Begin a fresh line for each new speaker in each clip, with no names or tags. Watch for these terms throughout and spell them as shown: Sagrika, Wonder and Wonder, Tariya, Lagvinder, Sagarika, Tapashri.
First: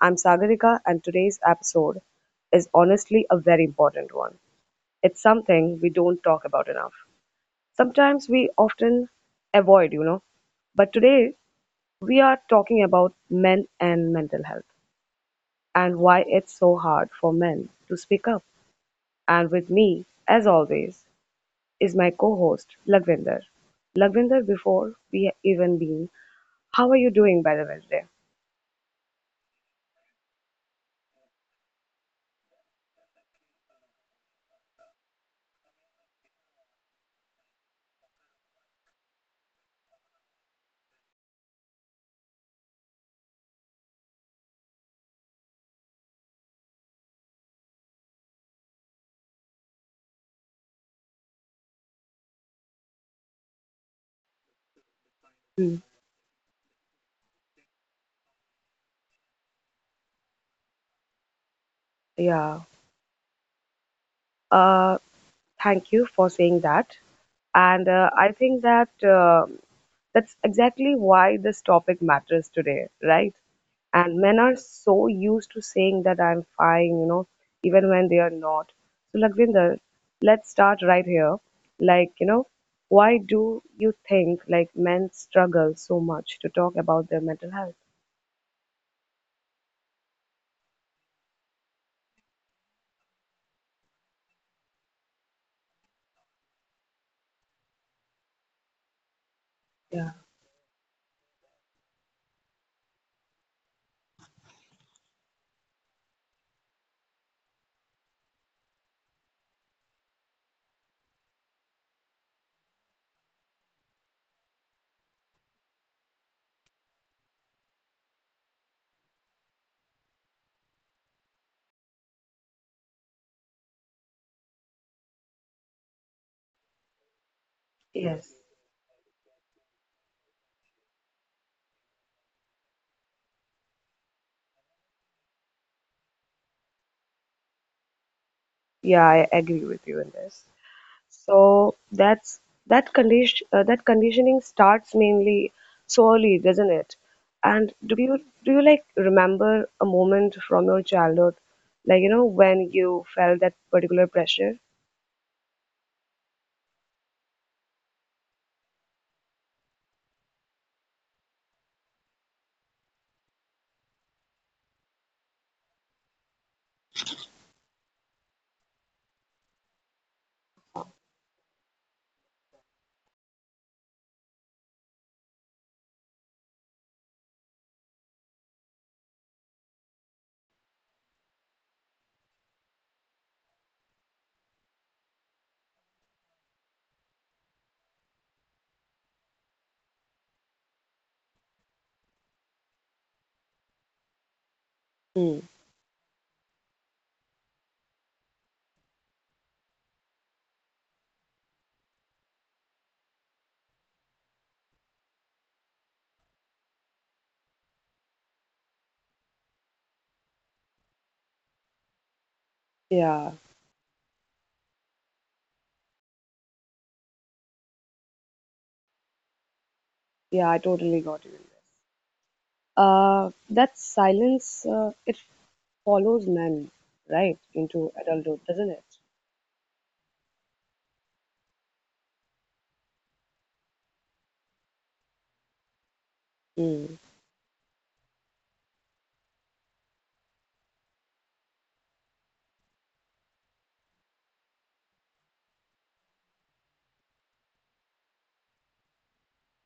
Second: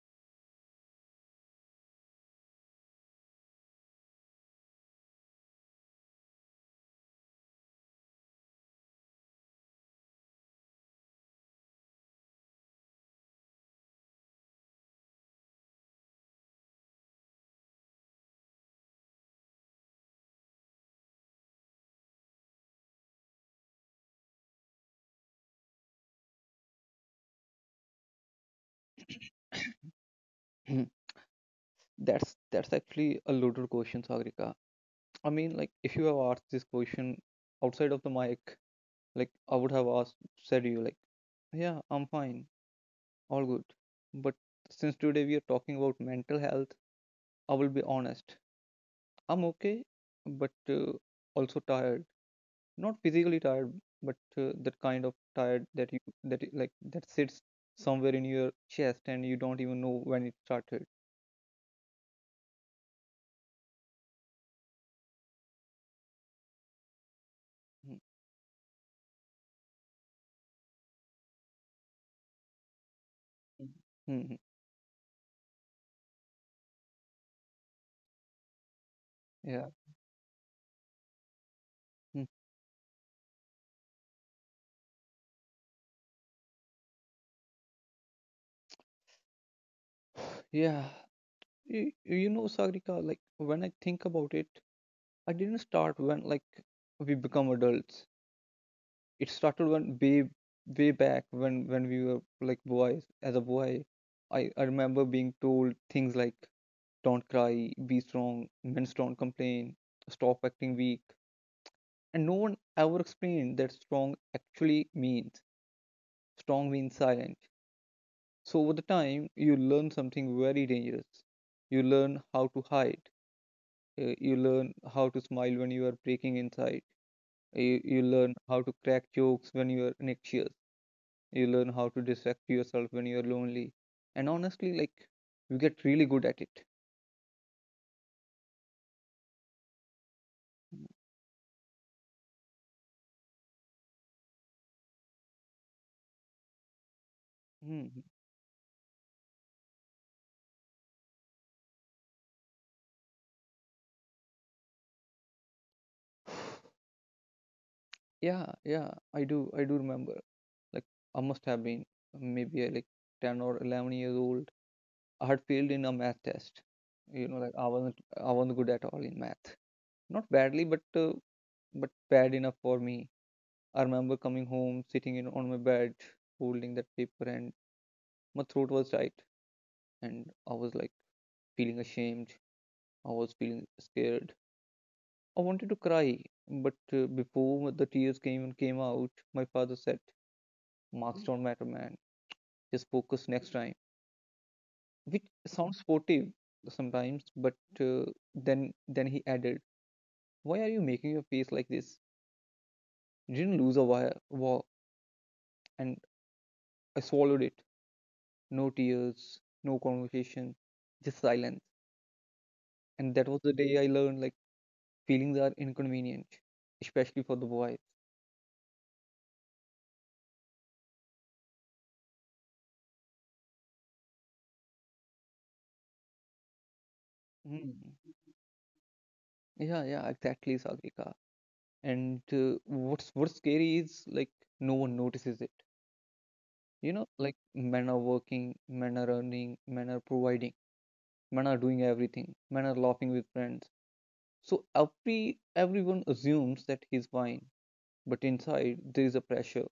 I'm Sagarika, and today's episode is honestly a very important one. It's something we don't talk about enough. Sometimes we often avoid, but today we are talking about men and mental health and why it's so hard for men to speak up. And with me, as always, is my co host Lagvinder. Lagvinder, before we even been, how are you doing by the way today?
That's actually a loaded question, Sagrika. I mean, like if you have asked this question outside of the mic, like I would have asked said you like, yeah, I'm fine, all good. But since today we are talking about mental health, I will be honest. I'm okay, but also tired. Not physically tired, but that kind of tired
Hmm.
that you like that sits somewhere in your chest and you don't even know when it started.
Yeah. Uh, Thank you for saying that. And
Mm,
I think that that's exactly why this topic matters today, right?
mm,
And
mm,
men are so used to saying that I'm fine, even when they are not. So,
Yeah.
Lagvinder,
Mm-hmm.
let's start right here. Like, why do you think like men struggle so much to talk about their mental health?
Yeah, you know, Sagrika, like when I think about it, I didn't start when like we become adults. It started when
Yeah.
way way back when we were like boys. As a boy, I remember being told things like, "Don't cry, be strong, men don't complain, stop acting weak," and no one ever explained that strong actually means. Strong means silent. So over the time, you learn something very dangerous. You learn how to hide. You learn how to smile when you are breaking inside. You learn
Yes.
how to crack jokes when you are anxious. You learn how to distract yourself when you are lonely. And honestly, like you get really good at it.
Yeah, I agree with you in this. So that's that condition that conditioning starts mainly so early, doesn't it? And
Hmm.
do you like remember a moment from your childhood, like when you felt that particular pressure?
Yeah, yeah, I do. I do remember. Like I must have been maybe like 10 or 11 years old. I had failed in a math test. You know, like I wasn't good at all in math. Not badly, but bad enough for me. I remember coming home, sitting in on my bed, holding that paper, and my throat was tight, and I was like feeling ashamed. I was feeling scared. I wanted to cry, but before the tears came and came out, my father said, "Marks don't matter, man. Just focus next time." Which
Hmm.
sounds sportive sometimes, but uh, then he added, "Why are you making your face like this? You didn't lose a wire war." And I swallowed it. No tears, no conversation, just silence. And that
Yeah,
was the day I learned like feelings are inconvenient, especially for the boys.
yeah, I totally got you. That silence, it follows men, right,
Mm.
into adulthood, doesn't it?
Yeah, yeah, exactly, Sagrika. And what's scary is like no one notices it.
Hmm.
You know, like men are working, men are earning, men are providing, men are doing everything, men are laughing with friends. So everyone assumes that he's fine, but inside there is a pressure,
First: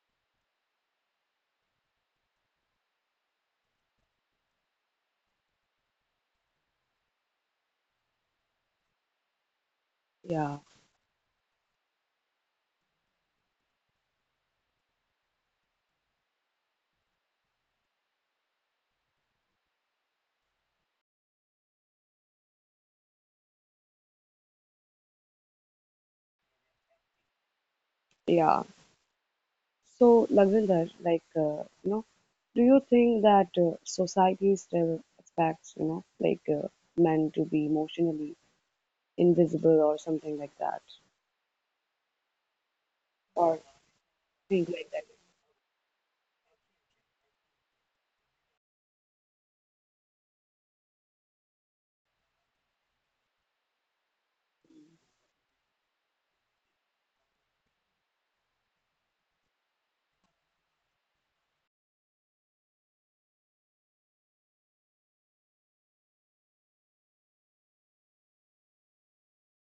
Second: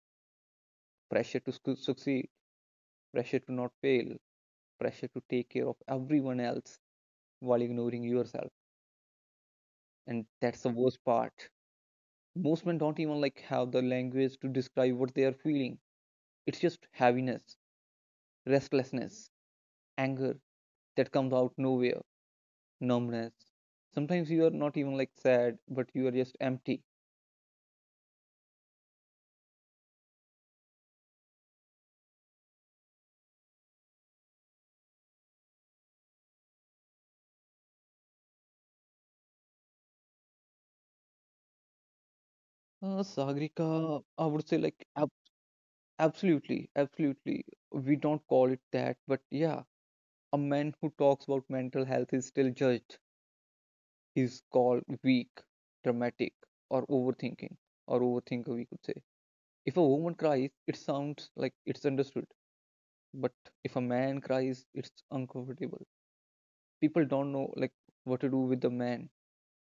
pressure to succeed, pressure to not fail, pressure to take care of everyone else while ignoring yourself. And
Yeah,
that's the worst part. Most men don't even like have the language to describe what they are feeling. It's just heaviness, restlessness, anger that comes out nowhere, numbness. Sometimes you are not even like sad but you are just empty.
yeah. So, Lavinder, like, do you think that society still expects, like men to be emotionally invisible or something like that, or
Sagrika, I would say
things
like
like that?
absolutely, absolutely. We don't call it that but yeah, a man who talks about mental health is still judged. He's called weak, dramatic, or overthinking, or overthinker we could say. If a woman cries it sounds like it's understood, but if a man cries it's uncomfortable. People don't know like what to do with the man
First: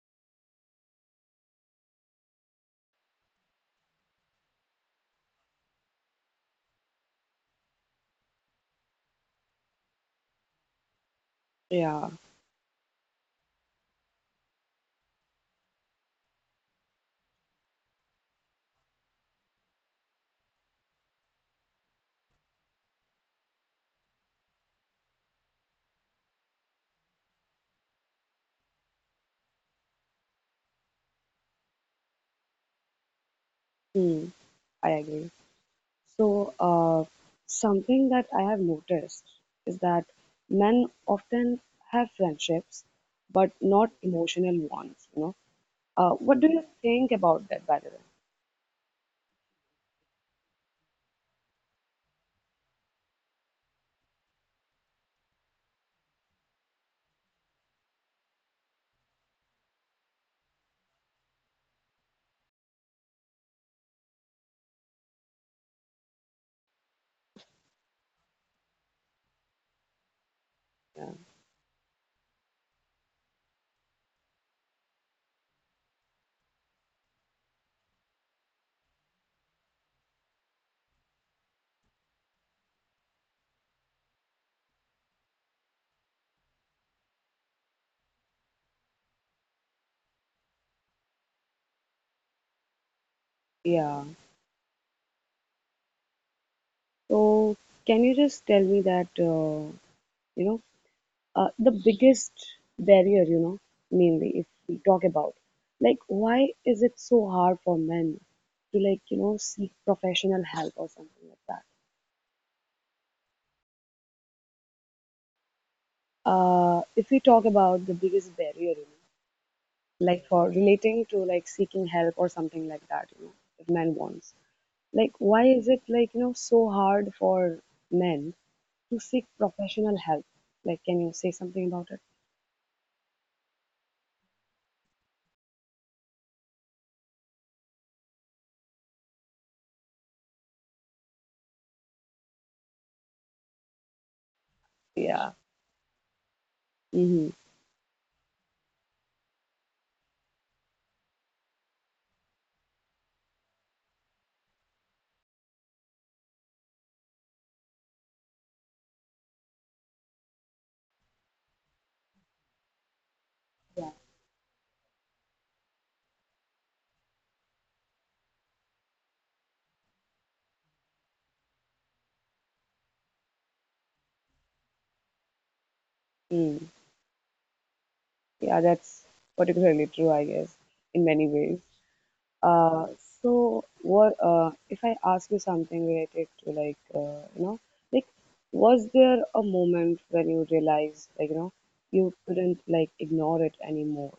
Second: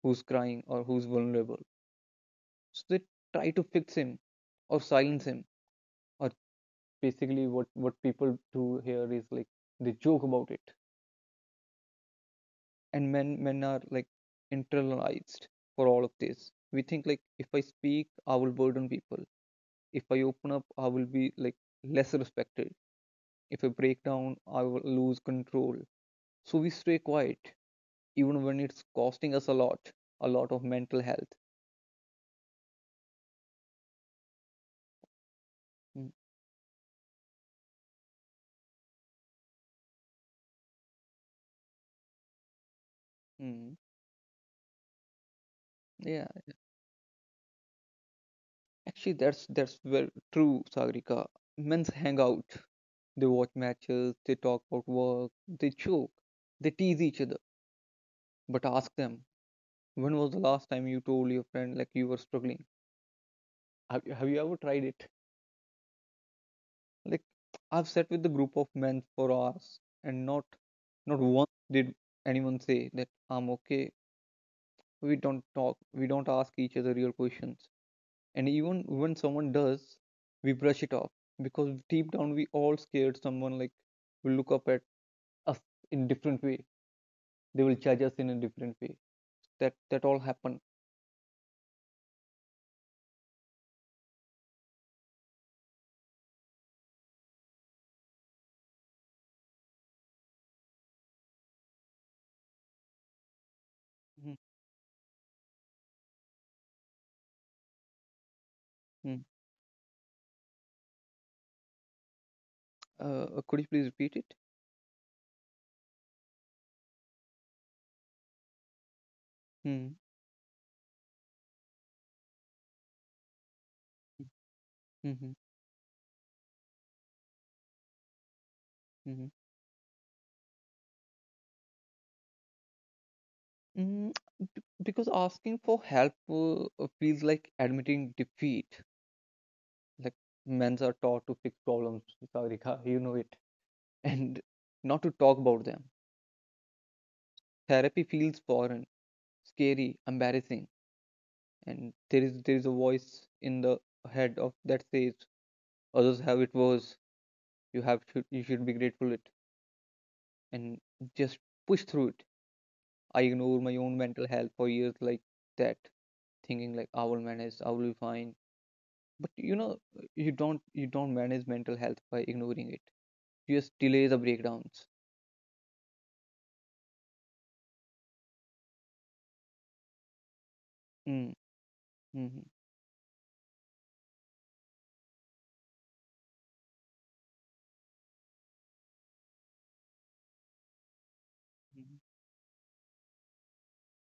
who's crying or who's vulnerable. So they try to fix him or silence him, or basically what people do here is like they joke about it.
Yeah,
And men are like internalized for all of this. We think like if I speak I will burden people, if I open up I will be like less respected, if I break down I will lose control. So we stay quiet, even when it's costing us a lot of mental health.
hmm, I agree.
Mm,
So, something that I have noticed is that men often have friendships, but
mm.
not emotional ones. Uh,
Yeah,
what do you think about that, by the way?
actually, that's very true, Sagrika. Men's hang out. They watch matches, they talk about work, they joke, they tease each other. But ask them, when was the last time you told your friend like you were struggling? Have have you ever tried it? Like, I've sat with a group of men for hours, and
Yeah.
not once did anyone say that I'm okay. We don't talk, we don't ask each other real questions. And even when someone does, we brush it off, because deep down we all scared someone like will look up at us in different way, they will judge us in a different way. That all happen.
Yeah. So, can you just tell me that, you know, the biggest barrier, mainly
Mhm,
if we talk about, like, why is it so hard for men to, like,
mm.
seek professional help or something like that?
Could you please repeat it?
If we talk about the biggest barrier,
Mm.
like for relating to like seeking help or something like that, if men wants, like,
Mm-hmm.
why is it like, so hard for men to
Mm-hmm.
seek professional help? Like, can you say something about it?
Mm. Because asking for help feels like admitting defeat. Like men are taught to fix problems, Sagarika, you know it. And not to
Yeah.
talk about them.
Mm-hmm.
Therapy feels foreign, scary, embarrassing, and there is a voice in the head of that says others have it worse. You have should you should be grateful it and just push through it. I ignore my
Yeah.
own mental health for years like that, thinking like I will manage, I will be fine. But you know you don't manage mental health by ignoring it. You just delay the breakdowns.
Mm. Yeah, that's particularly true, I guess, in many
Mm,
ways.
hmm
Uh, so what if I ask you something related to like like was there a moment when you realized like you couldn't like ignore it anymore?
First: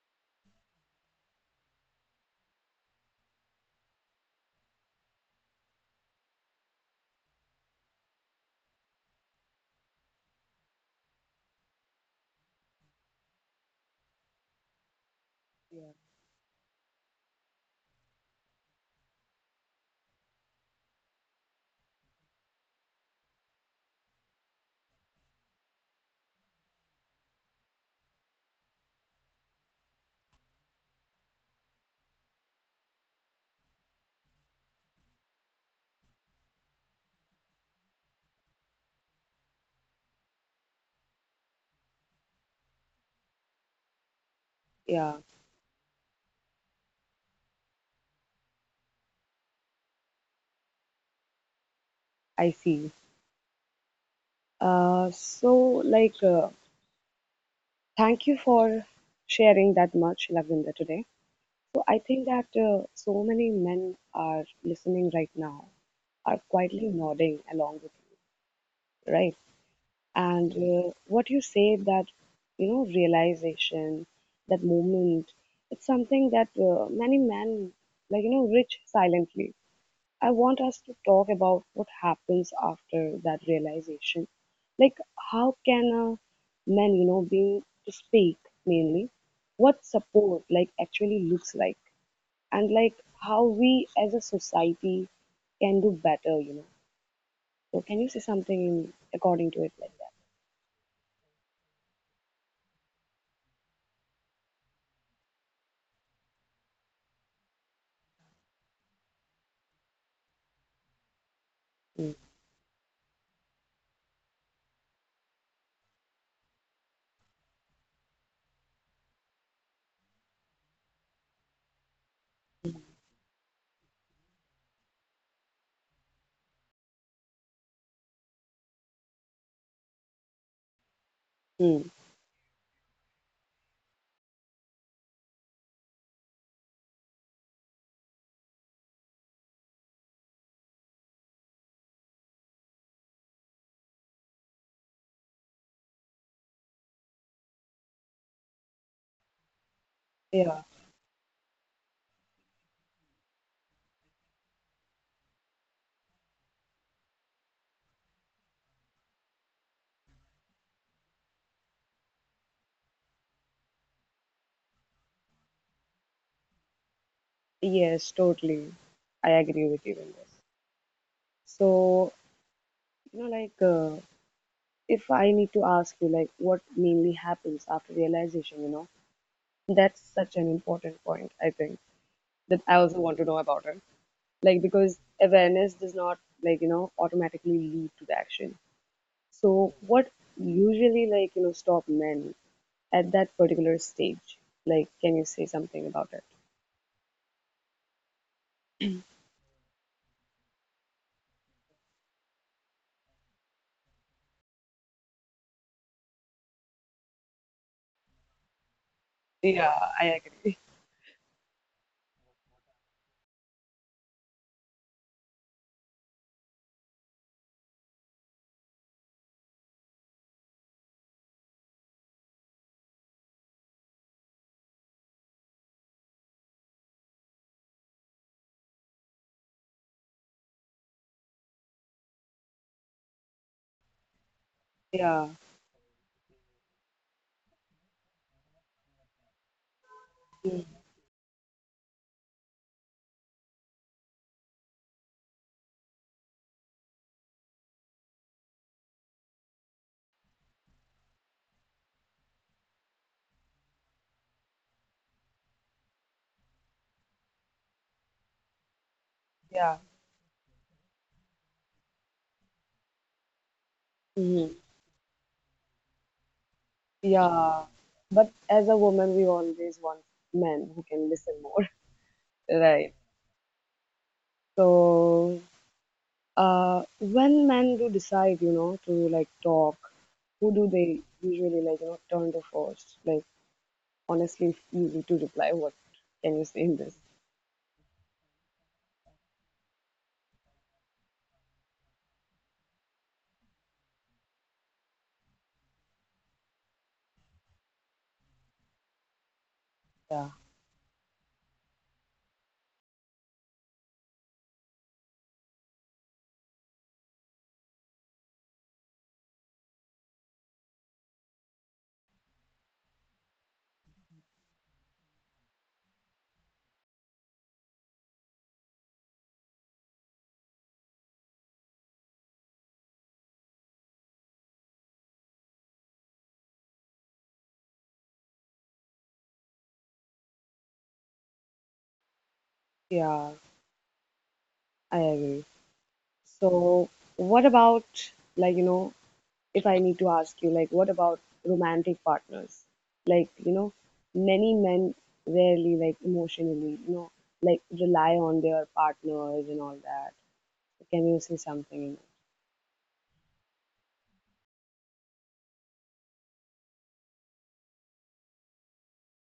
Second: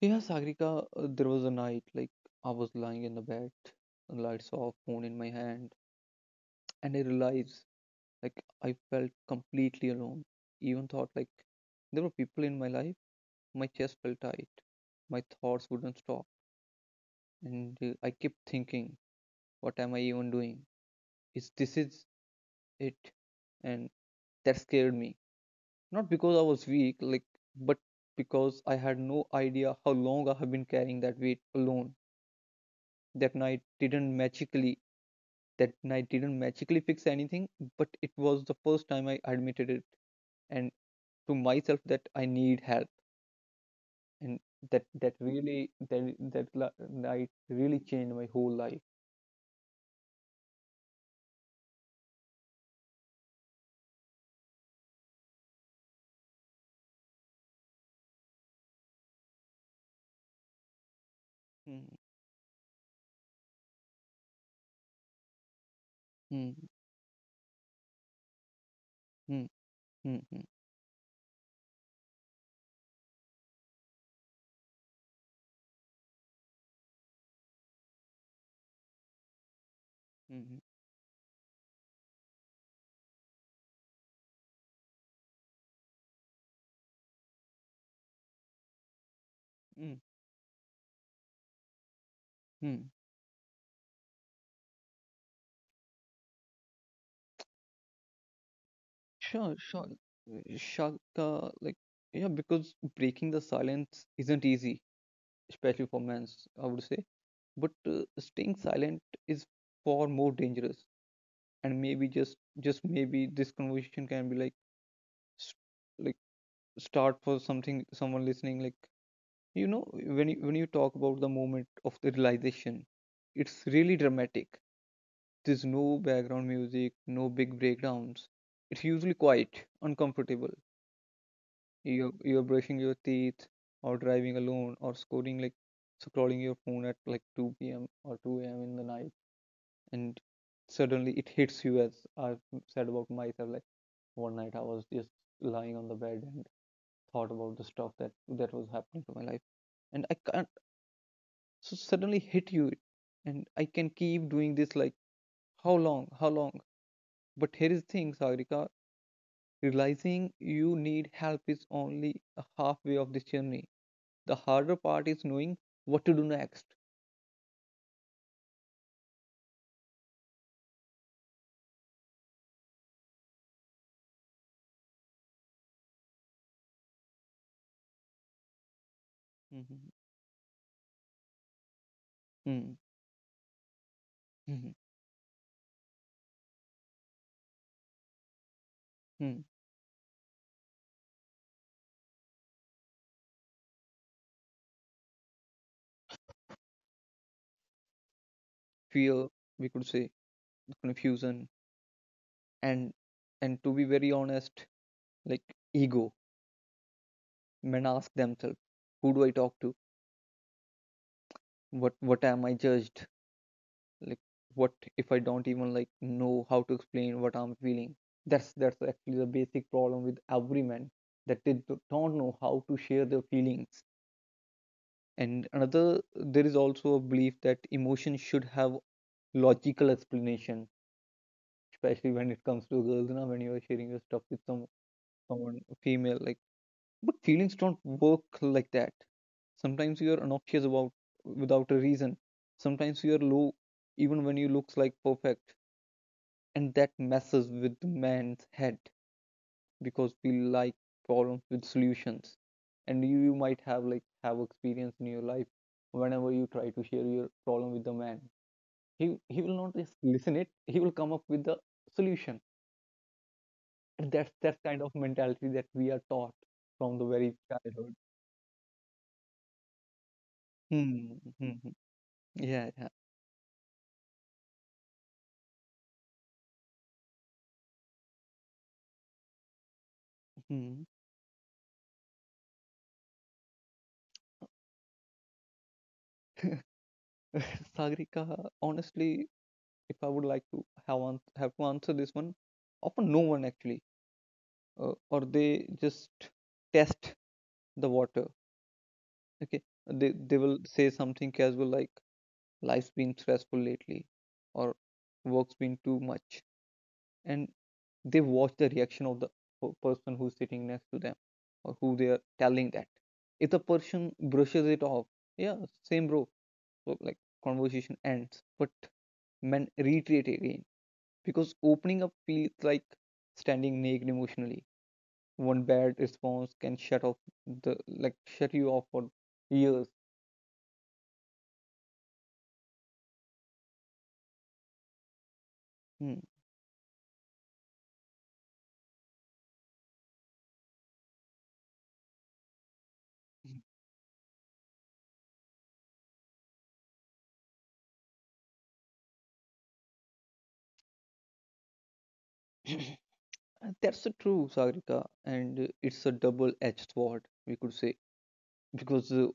Yeah, Sagrika, there was a night like I was lying in the bed, lights off, phone in my hand, and I realized like I felt completely alone. Even thought like there were people in my life, my chest felt tight, my thoughts wouldn't stop, and I kept thinking, what am I even doing? Is this is it? And that scared me. Not because I was weak, like, but because I had no idea how long I have been carrying that weight alone. That night didn't magically that night didn't magically fix anything, but it was the first time I admitted it and to myself that I need help, and that that
Yeah,
really that that night really changed my whole life.
I see. So like thank you for sharing that much, Lavender, today. So
Mm,
I think that so many men are listening right now, are
mm,
quietly nodding along with right?
mm, mm, mm,
And what you say that, realization, that moment, it's something that many men, like, reach silently. I
mm,
want us to talk about what happens after that realization. Like, how can a man, being to speak mainly, what
mm,
support, like, actually looks like, and
mm.
like how we as a society can do better. So, can you say something in, according
Sure,
to it
sure.
like
Shaka, like yeah, because breaking the silence isn't easy, especially for men, I would say. But staying silent is far more dangerous, and
that?
maybe
Mm.
just maybe this conversation can be like s- like start for something someone listening. Like you know when you talk about the moment of the realization, it's really dramatic. There's no background music, no big breakdowns. It's usually quite uncomfortable.
Hmm.
You're brushing your teeth, or driving alone, or scoring like scrolling your phone at like 2 p.m. or 2 a.m. in the night, and suddenly it hits you as I've said about myself. Like one night I was just lying on the bed and thought about the stuff that was happening to my life, and I can't.
Yeah.
So suddenly hit you, and I can keep doing this like how long, how long? But here is the thing, Sagrika, realizing you need help is only a halfway of this journey. The harder part is knowing what to do next.
Yes, totally. I agree with you in this. So, like, if I need to ask you, like, what mainly happens after realization,
Mm-hmm.
that's such an important point, I think, that I also want to know about it. Like,
Mm-hmm.
because awareness does not, like, automatically lead to the action.
Mm-hmm.
So, what usually, like, stop men at that particular stage? Like, can you say something about it?
Fear, we could say, confusion, and and to be very honest like ego. Men ask themselves, who do I talk to,
Yeah, I agree.
what am I judged, like what if I don't even like know how to explain what I'm feeling? That's actually the basic problem with every man, that they not know how to share their feelings. And another there is also a belief that emotion should have logical explanation, especially when it comes to girls, now when you are sharing your stuff with
Yeah.
someone female like. But feelings don't work like that. Sometimes you are obnoxious
Mm.
about without a reason. Sometimes you are low even when you looks like perfect. And that messes with the man's head because we like problems with solutions. And you might have like have experience in your life whenever you try to share your problem with the man. He will not just listen it, he will come up with the solution. And that's
Yeah.
that kind of mentality that we are taught from the very
Yeah,
childhood.
but as a woman, we always want men who
Hmm.
can listen
Hmm, hmm.
more,
Yeah, yeah.
right? So, when men do decide, to like talk, who do
Hmm.
they usually like, turn to first? Like, honestly, it's easy to reply. What can you say in this?
Sagrika, honestly, if I would like to have have to answer this one, often no one actually, or they just test the water. Okay,
Yeah,
they will say something casual like life's been stressful lately, or work's been too much, and they watch the reaction of the person who's sitting next to them, or who they are telling that. If the person brushes it off, yeah, same bro, so like conversation ends. But men reiterate again because opening up feels like standing naked emotionally. One bad response can shut off the like shut you off for years.
yeah, I agree.
Hmm.
So, what about like, if I need to ask you, like, what about romantic partners? Like, many men rarely, like, emotionally, like, rely on their partners and all that. Can you say something?
And that's the true, Sagrika. And it's a double-edged sword we could say, because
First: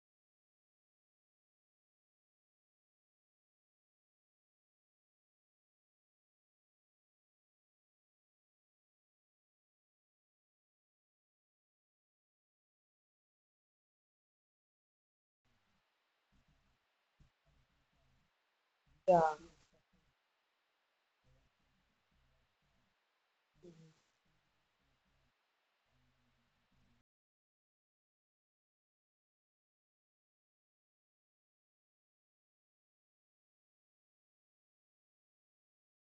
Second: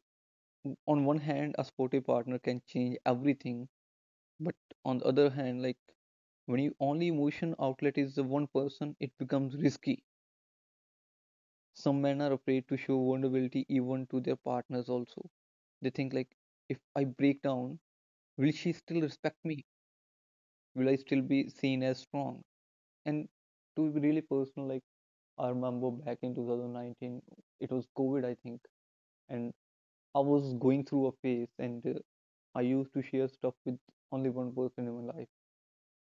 on one hand a sporty partner can change everything, but on the other hand like when your only emotion outlet is the one person it becomes risky. Some men are afraid to show vulnerability even to their partners also. They think like, if I break down, will she still
Yeah,
respect me? Will I still be seen as strong? And to be really personal, like, I remember back in 2019, it was COVID, I think, and I was going through a phase, and I used to share stuff with only one person in my life,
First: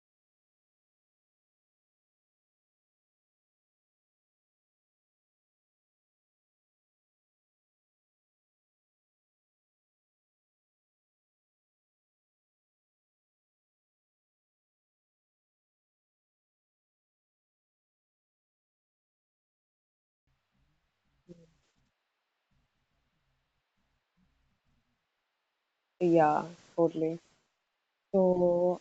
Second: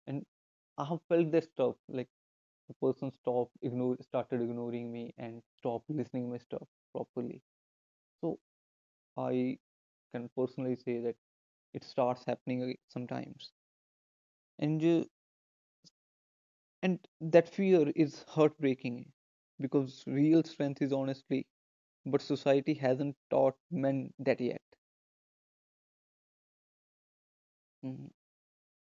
and I have felt that stuff. Like, the person stopped, ignore, started ignoring me, and stopped listening my stuff properly. So I can personally say that it starts happening ag- sometimes, and you, and that fear is heartbreaking because real strength is honestly, but society hasn't taught men that yet.
yeah, totally.
hmm
So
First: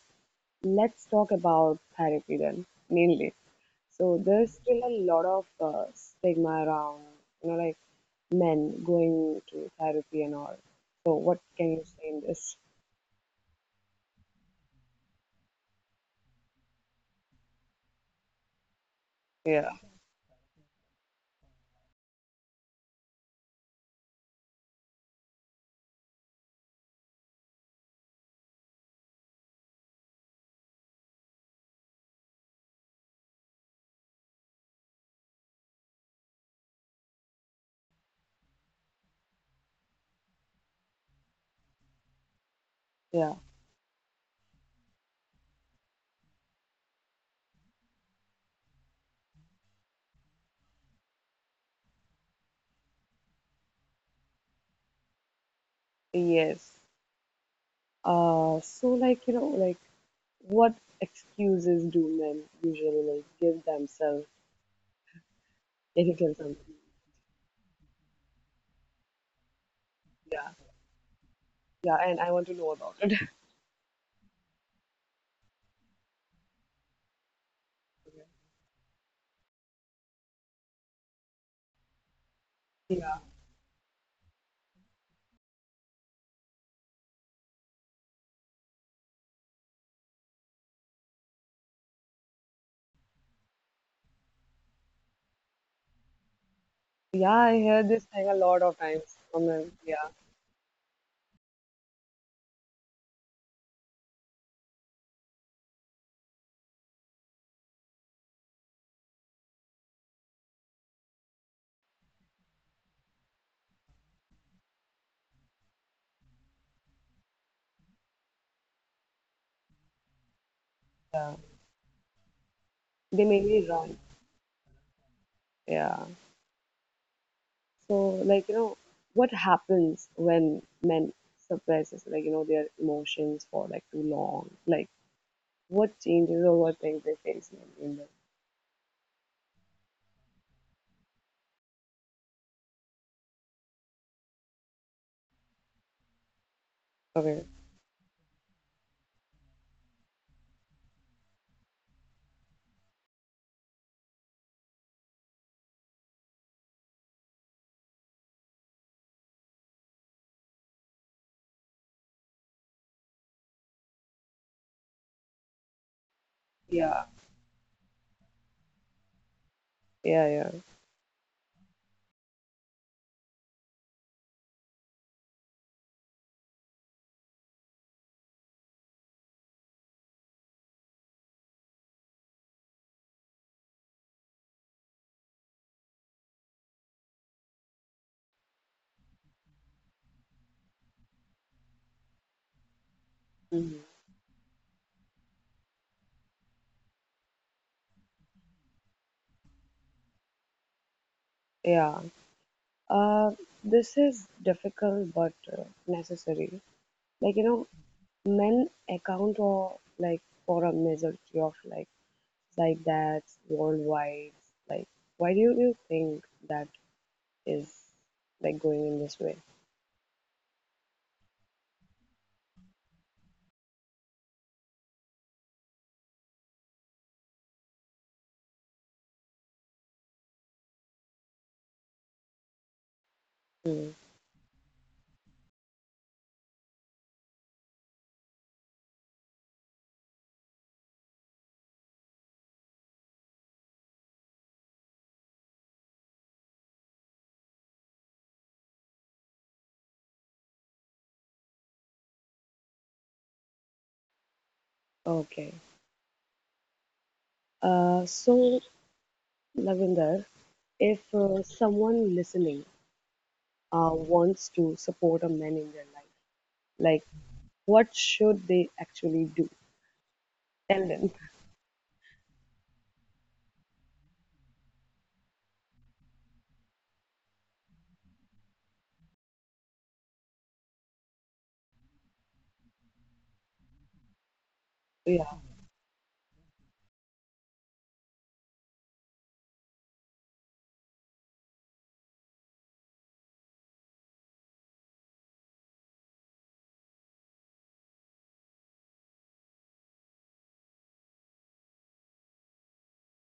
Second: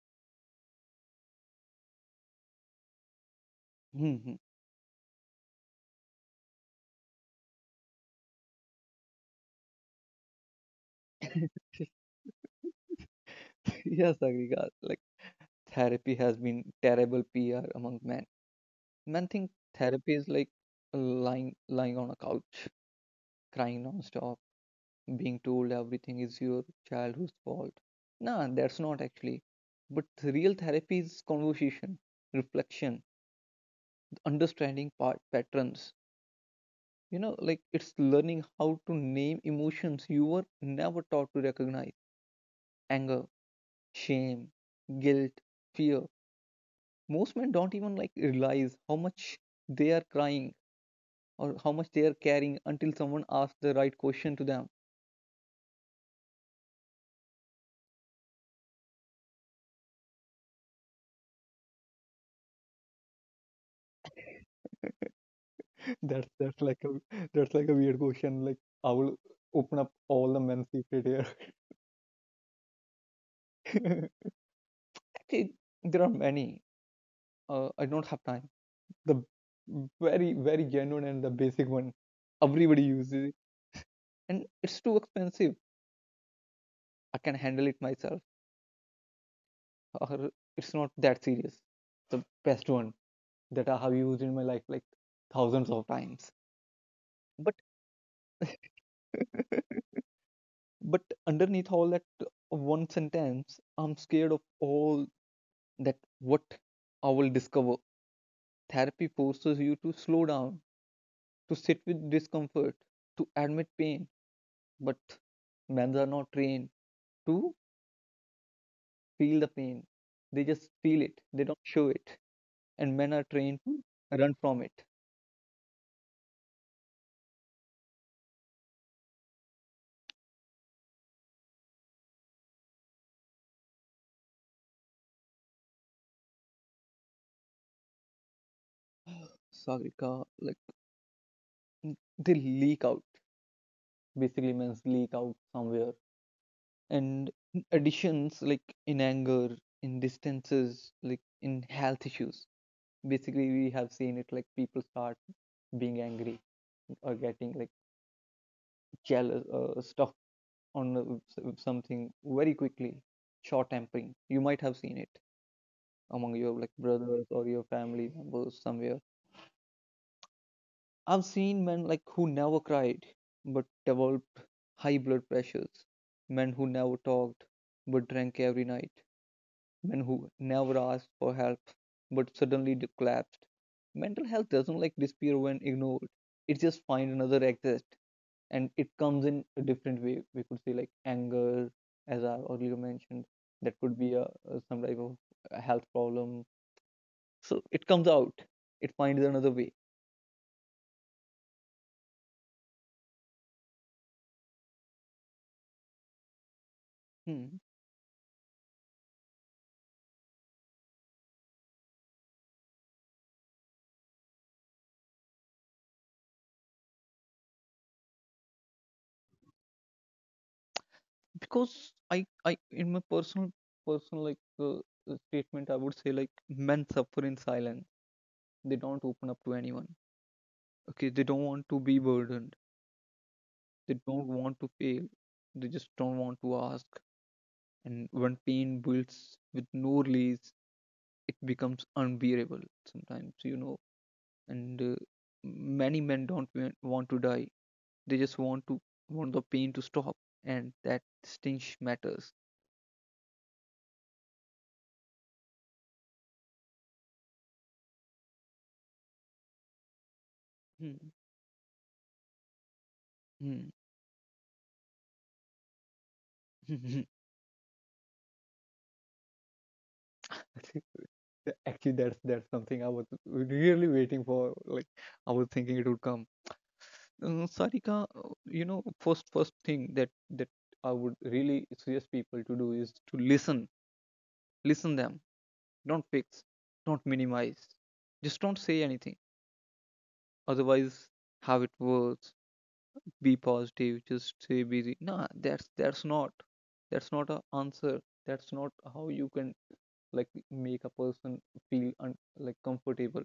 let's talk about therapy then, mainly. So there's still a lot of stigma around, like men going to therapy and all. So what can you say in this?
yes, Agrika. Like, therapy has been terrible PR among men. Men think
Yeah,
therapy is like lying on a couch, crying nonstop, being told everything is your child whose fault. Nah, that's not actually. But the real therapy is conversation, reflection, understanding part patterns. You know, like, it's learning how to name emotions you were never taught to recognize. Anger,
yeah,
shame, guilt, fear. Most men don't even like realize how much they are crying or how much they are caring until someone asks the right question to them.
yes. So like, like what excuses do men usually like give themselves if you
That's
kill
that's
something?
like a that's like a weird question. Like, I will open up all the
Yeah,
men's secret here.
yeah, and I want to know about it.
Actually, there are many. I don't have time. The very very genuine and the basic one. Everybody
Yeah,
uses it, and it's too expensive. I can handle it myself. Or it's not that serious. The best one that I have used in my life like thousands of times.
yeah, I
But
hear this thing a lot of times from them. Yeah,
but underneath all that one sentence, I'm scared of all that what I will discover. Therapy forces you to slow down, to sit with discomfort, to admit pain. But men are not trained to feel the pain. They just feel it.
yeah,
They don't show it. And men are
they make
trained
me
to
run.
run from it.
Yeah, so like what happens when men suppresses like their emotions for like too long? Like what changes or what things they face in them?
Sagrika, like, they leak out. Basically, men leak out somewhere. And
Okay.
in additions, like in anger, in distances, like in health issues. Basically, we have seen it like people start being angry or getting like jealous stuff on something very quickly, short tempering. You might have seen it among your like
Yeah.
brothers or your family members somewhere.
Yeah, yeah.
I've seen men like who never cried but developed high blood pressures, men who never talked but drank every night, men who never asked for help but suddenly de- collapsed. Mental health doesn't like disappear when ignored. It just find another exit, and it comes in a different way. We could say like anger, as I earlier mentioned,
Hmm.
that could be a some type of a health problem. So it comes out, it finds another way.
Yeah. Uh, this is difficult but necessary. Like
hmm.
men account for like for a majority of like that worldwide. Like, why do you think that is like going in this way?
Because I in my personal like statement I would say like men suffer in silence. They don't open up to anyone. Okay, they don't want to be burdened,
Hmm.
they don't want to fail, they just don't want to ask. And when pain builds with no release, it becomes unbearable sometimes, you know. And many men don't wa- want to die; they just want to want the pain to stop, and that stinch matters.
Okay. So Lavinder, if
Hmm.
someone listening
Hmm.
wants to support a man in their life, like what should they actually do? Tell them.
Actually, that's something I was really waiting for. Like, I was thinking it would come. Sarika, you know, first thing that I would really suggest people to do is to listen, listen them.
Yeah,
Don't fix, don't minimize. Just don't say anything. Otherwise, how it works, be positive, just stay busy, nah, that's not, that's not a answer. That's not how you can like make a person feel un- like comfortable.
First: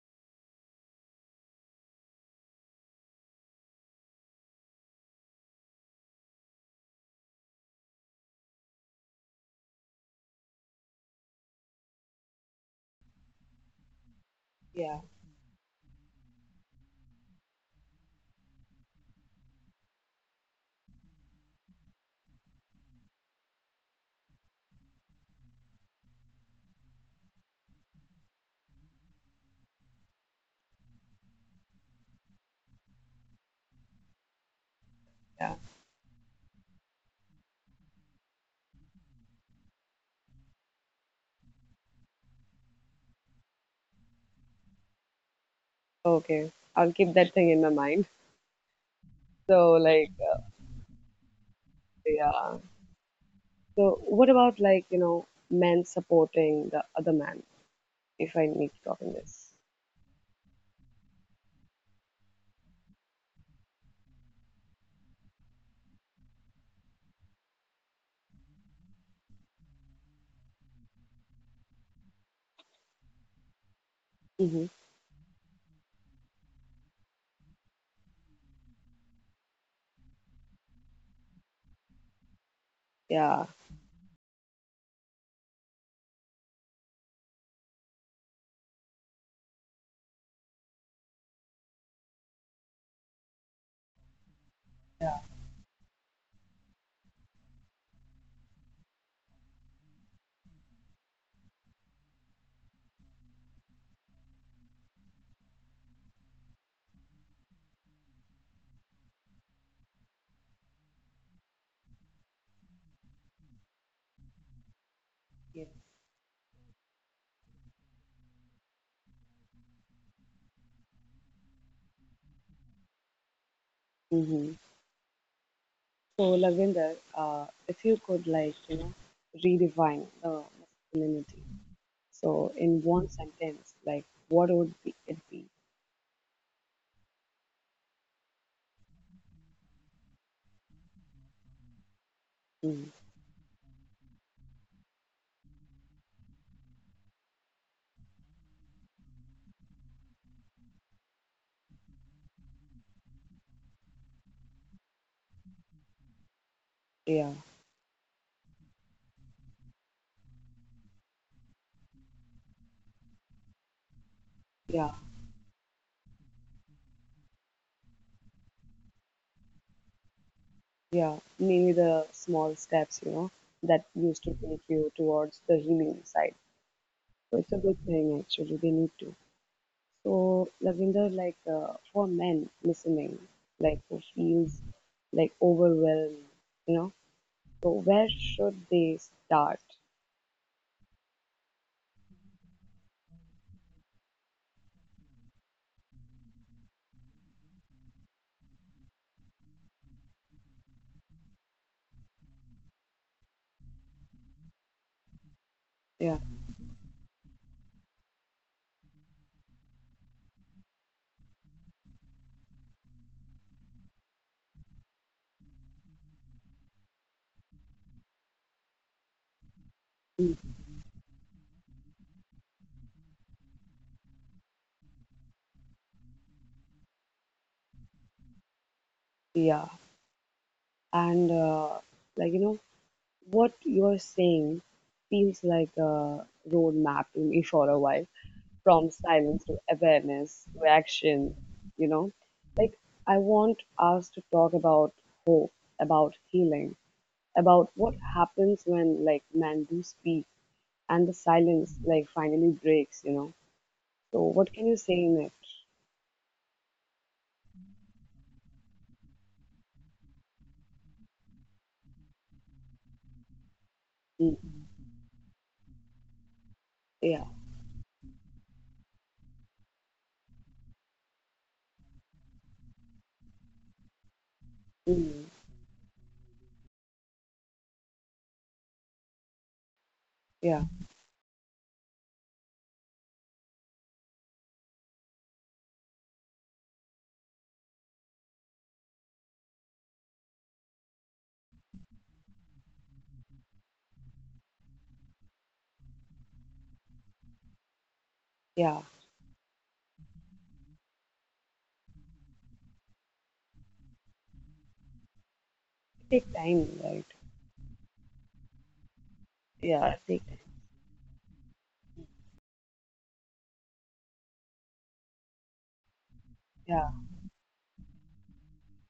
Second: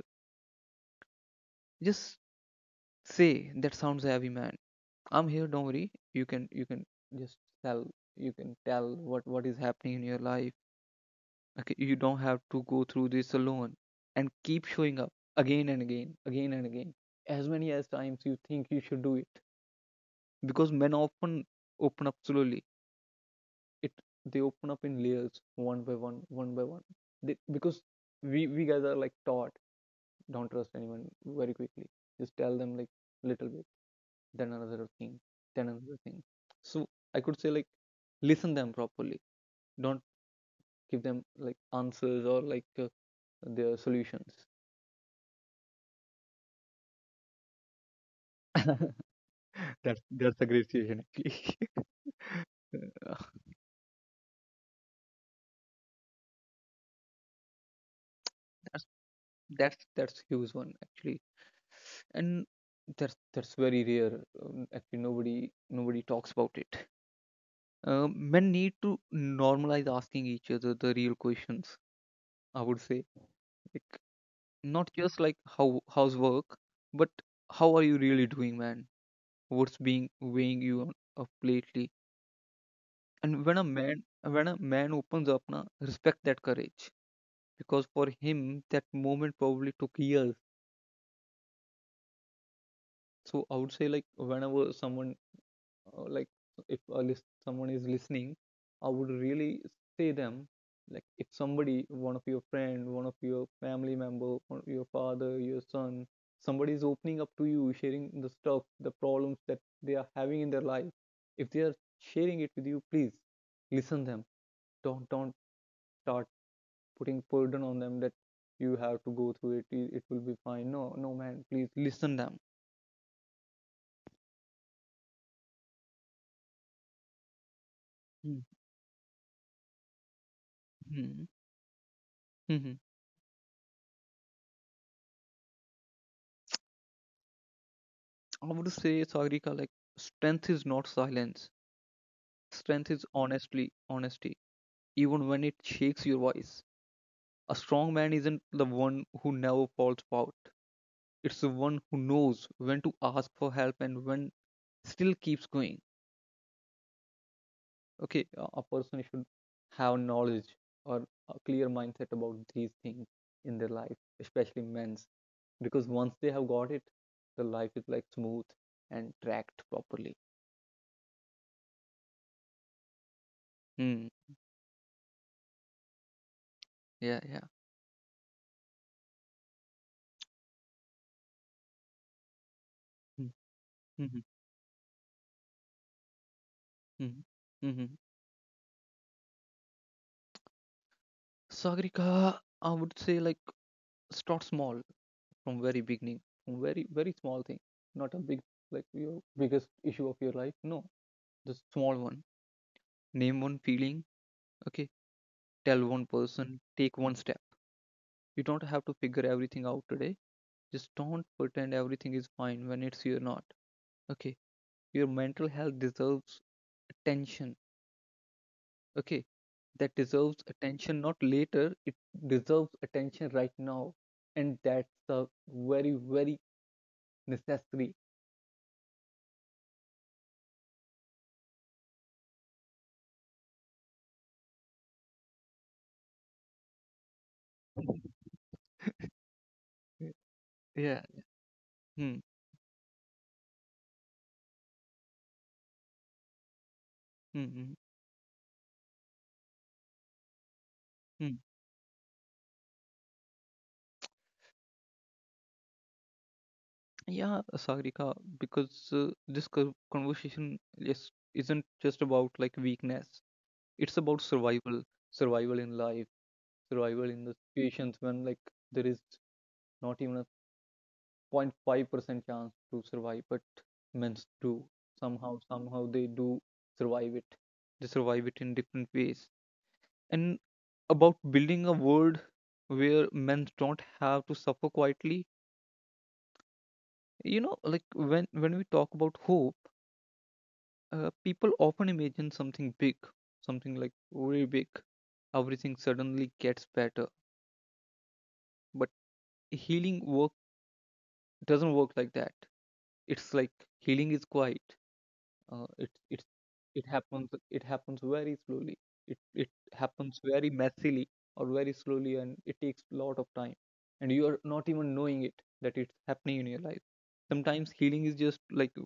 Just say that sounds heavy, man. I'm here, don't worry, you can just tell, you can tell what is happening in your life. Okay, you don't have to go through this alone, and keep showing
yeah,
up again and again, again and again, as many as times you think you should do it, because men often open up slowly. It, they open up in layers, one by one, one by one. They, because we guys are like taught don't trust anyone very quickly. Just tell them like little bit, then another thing,
yeah.
then another thing. So I could say like, listen them properly. Don't give them like answers or like their solutions.
Okay, I'll keep that thing in my mind. So,
That's
like,
a great suggestion actually.
yeah.
Uh,
So, what about like, men supporting the other man? If I need to
that's
talk in this.
huge one actually. And that's very rare. Actually, nobody talks about it. Men need to normalize asking each other the real questions. I would say, like,
Mm-hmm.
not just like how how's work, but how are you really doing, man? What's being weighing you on- up lately?
Yeah.
And when a man, opens up, na, respect that courage because for him that moment probably took years. So I would say like whenever someone like, if a list, someone is listening, I would really say them, like, if somebody, one of your friend, one of your family member, one of your father, your son, somebody is opening up to you, sharing the stuff, the problems that they are having in their life, if they are sharing it with you, please listen them. Don't
Yes.
start putting burden on them that you have to go through it, it will be fine. No, no, man, please listen them.
Mm-hmm. So, Lavinder, if you could like, redefine the
Mm-hmm.
masculinity. So,
Mm-hmm.
in one sentence, like, what would be it be?
I would say, Sagrika, like, strength is not silence.
Mm.
Strength is honestly honesty, even when it shakes your voice. A strong man isn't the one who never falls out. It's the one who knows when to ask for help and when still keeps going.
Yeah,
Okay, a person should have knowledge or a clear mindset about these things in their life, especially
yeah,
men's, because once they have got it, the life is like smooth and tracked properly.
yeah. Maybe the small steps, that
Hmm.
used to take you towards the healing side.
Yeah.
So it's a good thing actually. They need to. So Lavinder, like for men listening, like who
Yeah.
feels like overwhelmed, you know.
Mhm.
So
Mhm.
where should they start?
Sagrika, I would say like, start small, from very beginning, from very very small thing, not a big like your biggest issue of your life. No, just small one. Name one feeling. Okay, tell one
Yeah,
person. Take one step. You don't have to figure everything out today. Just don't pretend everything is fine when it's you're not. Okay, your mental health deserves attention, okay, that
mm,
deserves attention, not later, it deserves attention right now, and that's a very very necessary.
yeah. And like what you're saying feels like a roadmap to me for a while, from silence to
Y-
awareness to
yeah.
action. You know,
hmm.
like I want us to talk about hope, about healing
Hmm.
about
Hmm.
what happens when like men do speak and the
hmm.
silence like finally breaks. So what can you say in it?
Yeah, Sagrika, because this co- conversation just isn't just about like weakness, it's about
Mm.
survival. Survival in life, survival in
Yeah.
the situations when like there is not even 0.5% chance to survive, but men do,
Mm.
somehow, somehow they do survive it. They survive it in different ways. And
Yeah.
about building a world where men don't have to suffer quietly. You know, like, when we talk about hope, people often imagine something big, something like very big. Everything suddenly gets better,
Yeah.
but healing work doesn't work like that. It's like, healing is quiet. It
Take time, right?
happens, it happens very slowly. It
Yeah.
happens
Take time.
very messily or very slowly, and it takes a lot of time. And you are not even knowing it that it's happening in your life.
Yeah.
Sometimes healing is just like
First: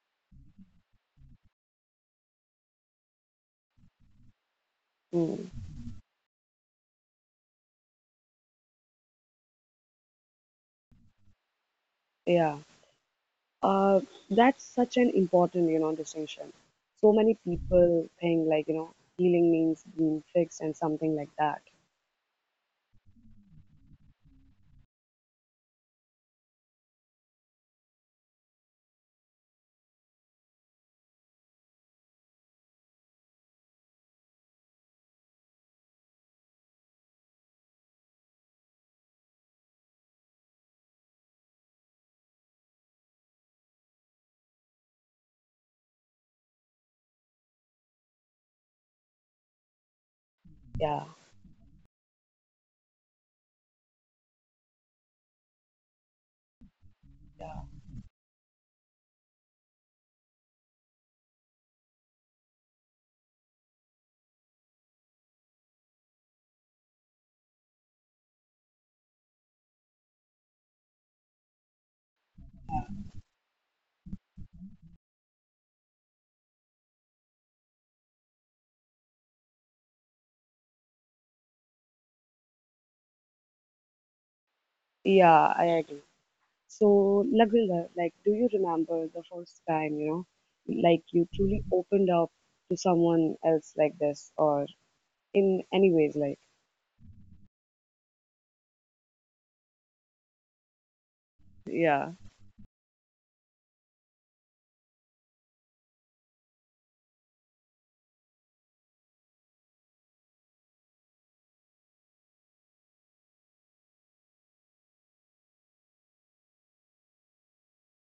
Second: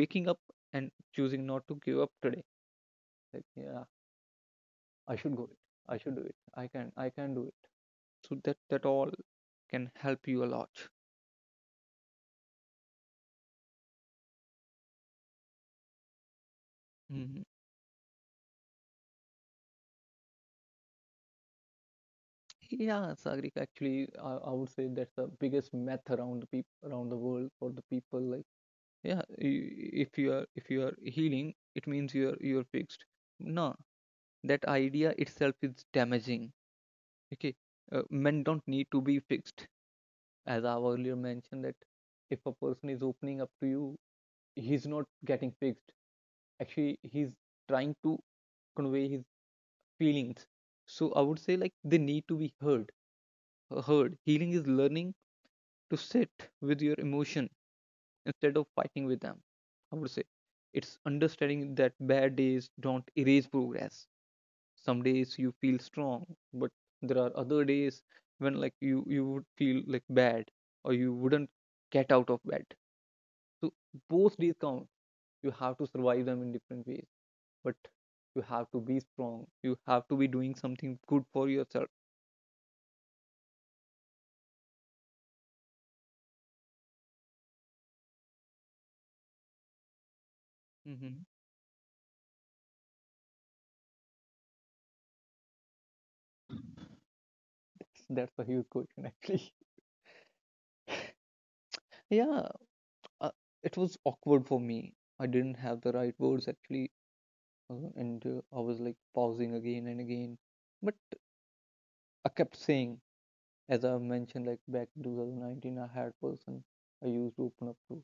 waking up and choosing not to give up today. Like, yeah, I should go
Mm.
it. I should do it. I can, I can do it. So that all can help you a lot.
Yeah. Uh, that's such an important, distinction. So many
Mhm.
people think like, healing means being fixed and something like that.
Yeah, Sagrik, actually, I would say that's the biggest myth around the peop around the world for the people. Like, yeah, I- if you are, healing, it means you're fixed. No, that idea itself is damaging. Okay, men don't need to be fixed. As I earlier mentioned that if a person is opening up to you, he's not getting fixed, actually he's trying to convey his feelings.
Yeah.
So I would say like they need to be heard. Healing is learning to sit with your
Yeah.
emotion instead of fighting with them. I would say it's understanding that bad days don't erase progress. Some days you feel strong, but there are other days when like you would feel like bad or you wouldn't get out of bed. So both days count. You have to survive them in different ways, but you have to be strong. You have to be doing something good for yourself.
Yeah, I agree. So, Lagvinda, like, do you remember the first time, like
hmm
you truly opened up to someone else like this, or in any ways, like,
That's, a huge question, actually.
yeah,
Yeah, uh, it was awkward for me. I didn't have the right words actually. And I was like pausing again and again. But I kept saying, as I mentioned, like back in 2019, I had person I used to open up to,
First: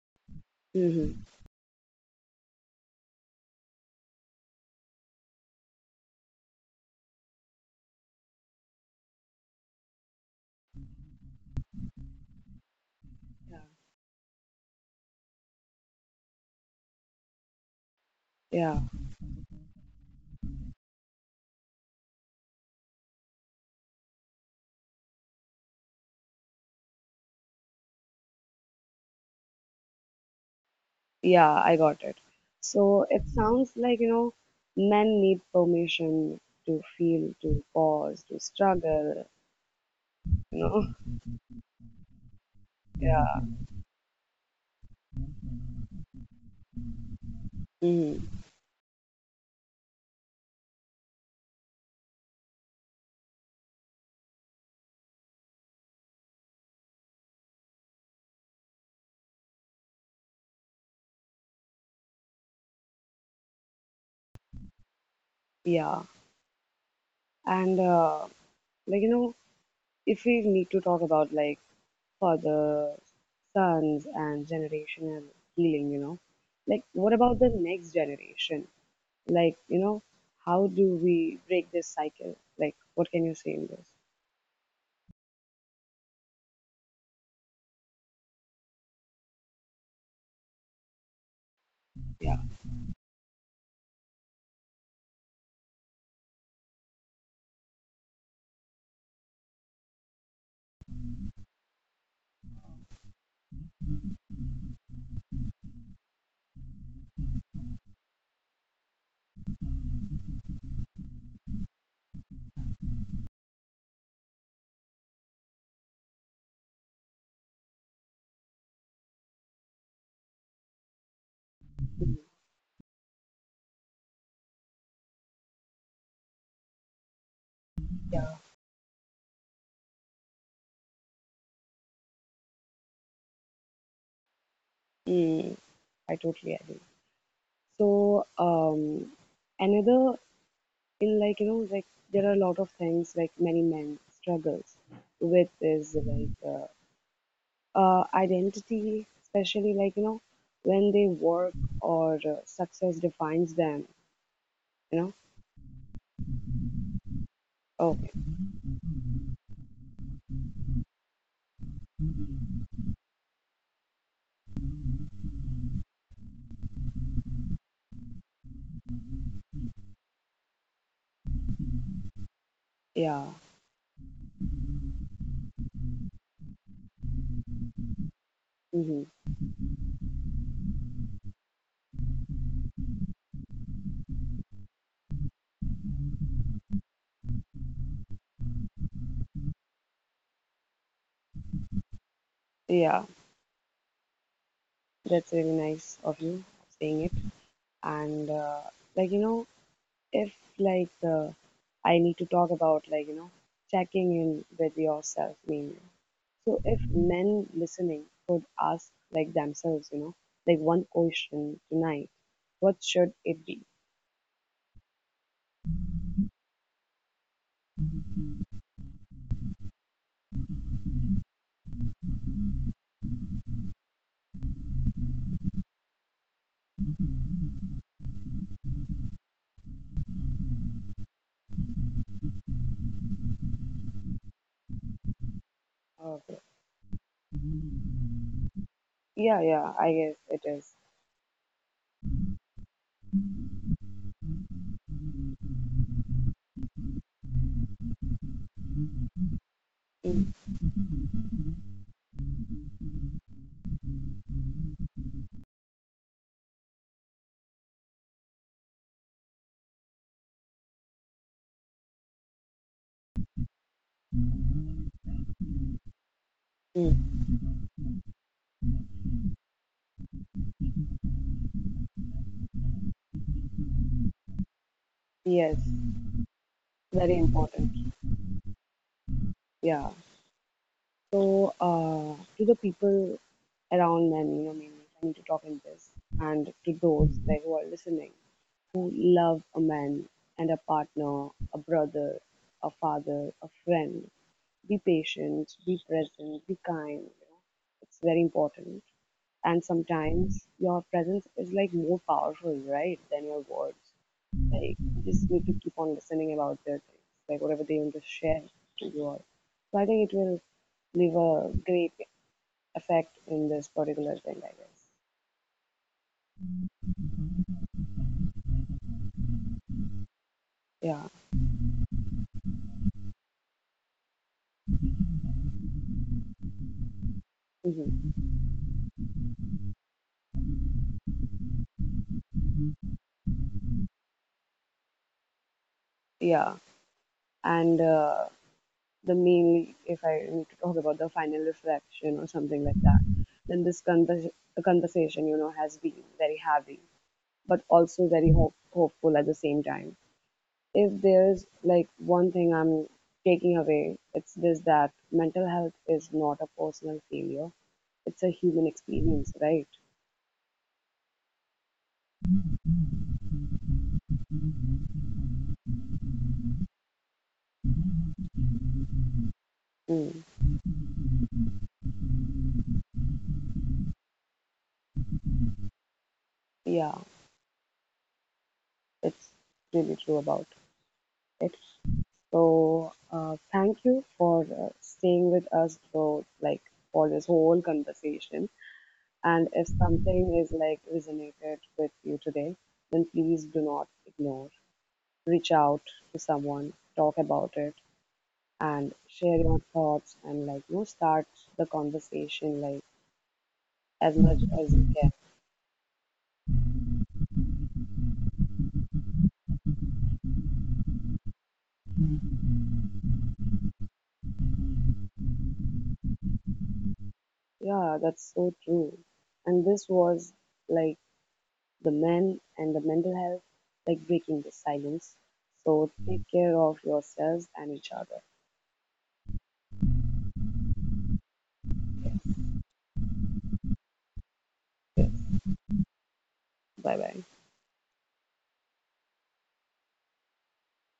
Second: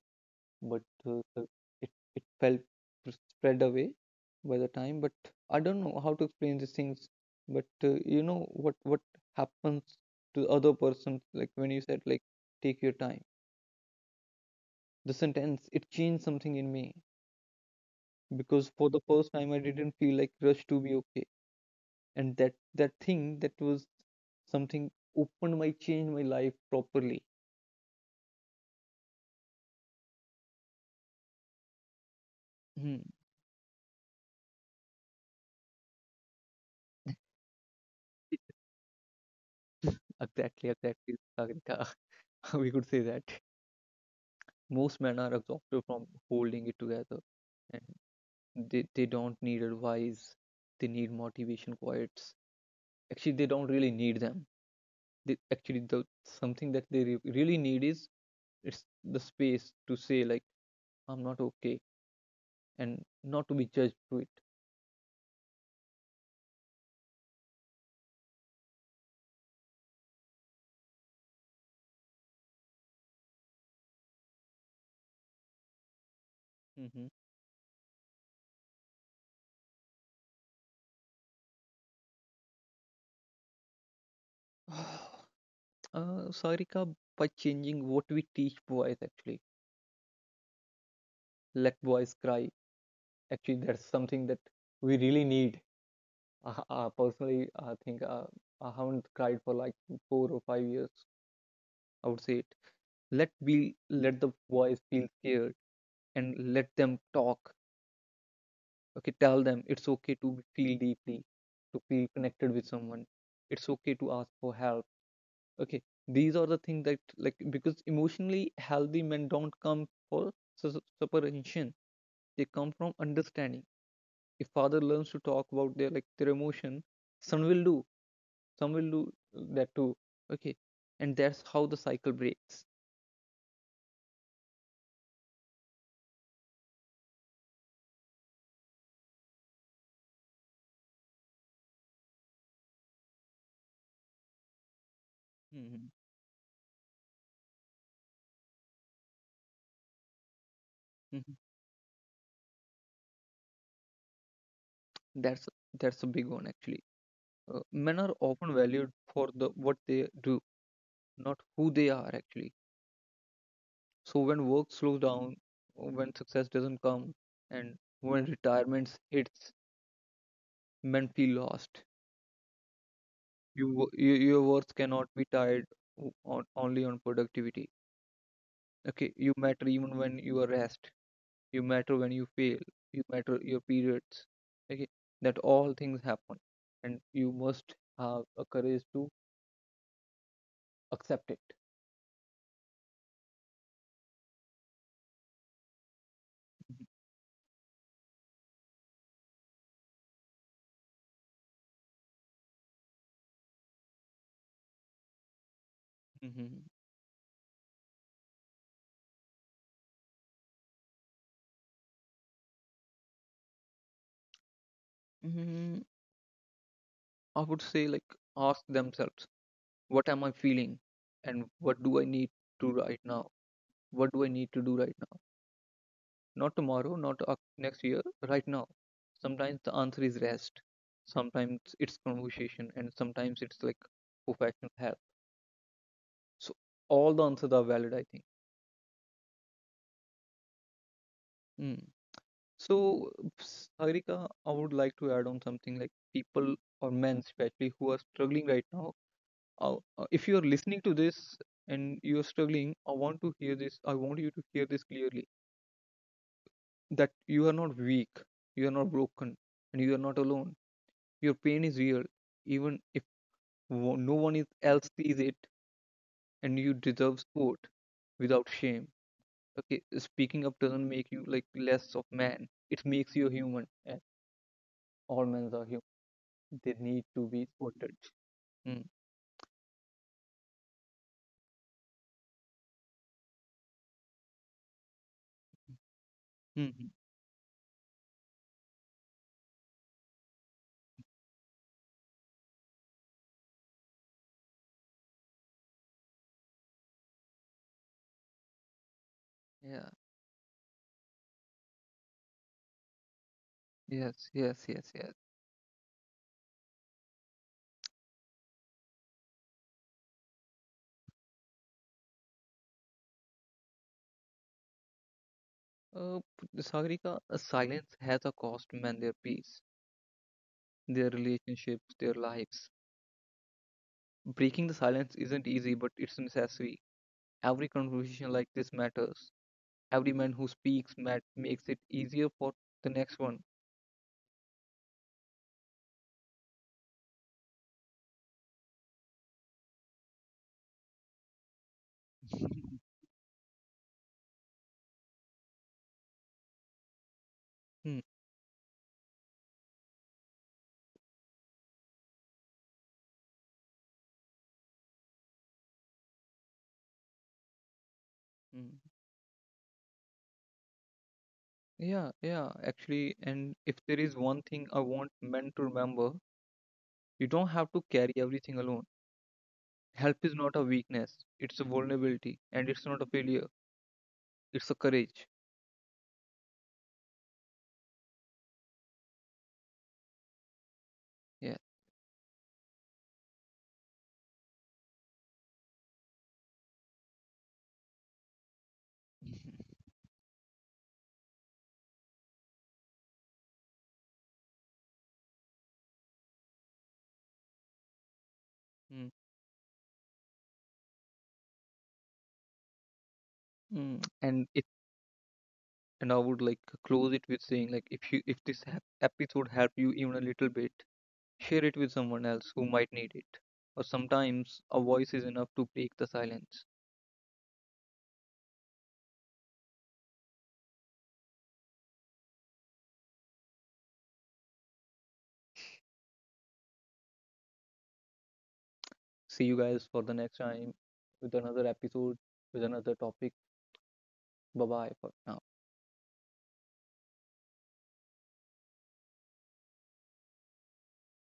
but
hmm,
the- it felt pr- spread away by the time. But I don't know how to explain these things. But you know what happens to the other person, like when you said like take your time.
yeah,
The sentence it changed something in me because
yeah,
for the first time I didn't feel like rushed to be okay. And that thing that was something opened my changed my life properly.
yeah, I got it.
Hmm.
So it sounds like, men need permission to feel, to pause, to struggle, you
Exactly,
know,
exactly, Sagrika. We could say that
yeah,
most men are exhausted from holding it together, and
hmm,
they don't need advice, they need motivation quotes. Actually, they don't really need them. They actually the Something that they really need is it's the space to say like I'm not okay and not to be judged to it.
yeah, and like, if we need to talk about like for the sons and generational healing. Like,
Mm-hmm.
what about the next generation? Like, how do we break this cycle? Like, what can you say in this?
Sagrika, by changing what we teach boys, actually, let boys
Yeah.
cry. Actually, that's something that we really need. Personally, I think I haven't cried for like 4 or 5 years, I would say it. Let be, let the boys feel scared and let them talk. Okay, tell them it's okay to feel deeply, to feel connected with someone. It's okay to ask for help. Okay, these are the things that, like, because emotionally healthy men don't come for supervision,
Mm.
they come from understanding. If father learns to talk about their like their emotion, son will do, some will do that too. Okay, and that's how the cycle breaks.
Mm, I totally agree. So, another in like, like there are a lot of things like many men struggles with
Hmm.
is like identity, especially like, when they
Hmm.
work or success defines them, you know
that's that's a big one, actually. uh, Men
Oh,
are often valued for the what they do, not who they are, actually. So when work slows down, when success doesn't come, and when retirement hits, men feel lost.
yeah.
You your worth cannot be tied on only on productivity.
Hmm.
Okay, you matter even when you are rest. You matter when you fail. You matter your periods. Okay, that all things happen, and you must have a courage to accept it.
Yeah, that's really nice of you
Mhm.
saying it. And like if like I need to talk about like checking in with yourself mainly.
Mhm.
So if men listening could ask like themselves, like one question tonight, what should it be?
Mhm. I would say like ask themselves, what am I feeling and what do I need to right now, what do I need to do right now, not tomorrow, not next year, right now. Sometimes the answer is rest, sometimes it's conversation, and sometimes it's like professional help.
Oh, okay.
So all the answers are valid, I think.
Yeah, yeah, I guess it is.
Mm. So Sarika, I would like to add on something like people or men especially who are struggling right now. If
Mm,
you are listening to this and you're struggling, I want to hear this, I want you to hear this clearly, that you are not weak, you are not broken, and you are not alone. Your pain is real, even if no else sees it, and you deserve
mm,
support without shame. Okay, speaking up doesn't make you like less of man. It makes you a human, and all men
yes,
are human. They need
very
to be
important.
supported. Mm.
Yeah. So, to the people around them, maybe I need to talk in this. And
Hmm.
to
Hmm.
those like who are listening, who love a man and a partner, a brother, a father, a friend, be patient, be present, be kind. You know? It's very important. And
Yeah.
sometimes your presence is like more powerful, right, than your words.
Yes. Yes.
Like
Yes.
you
Yes.
just need to keep on listening about their things, like whatever they want to share to you all. So I think it will leave a great effect in this particular thing, I guess.
Uh, Sagarika, silence has a cost, man. Their peace, their
Yeah.
relationships, their lives. Breaking the silence isn't easy, but it's necessary. Every
Mhm.
conversation like this matters. Every man who speaks makes it easier for the next one.
Yeah, and the mainly if I need to talk about the final reflection or something like that, then this convers the conversation has been very heavy, but
Hmm.
also very hopeful at the same time. If there's like one thing I'm taking away, it's this that mental health is not a personal failure; it's a
Hmm.
human experience, right?
Yeah, yeah, actually, and if there is one thing I want men to remember, you don't have to carry everything alone. Help is not a weakness,
Mm.
it's a vulnerability, and it's not a failure, it's a courage.
Yeah, it's really true about
Yeah.
it. So thank you for staying with us through like for this whole conversation. And if something is like resonated with you today, then please do not ignore. Reach out to someone, talk about it,
Mm,
and share your thoughts and like start the conversation like
mm. And
as
it,
much as you
and I would like close it with saying like if you if this episode helped you even a little bit, share it with someone
can.
else who might need it. Or sometimes a voice is enough to break the silence.
Yeah, that's so true. And this was like the men and the mental health, like breaking the silence. So take care of yourselves and each other.
See you guys for the next time with another episode, with another topic. Bye bye for
Yes,
now.
bye bye.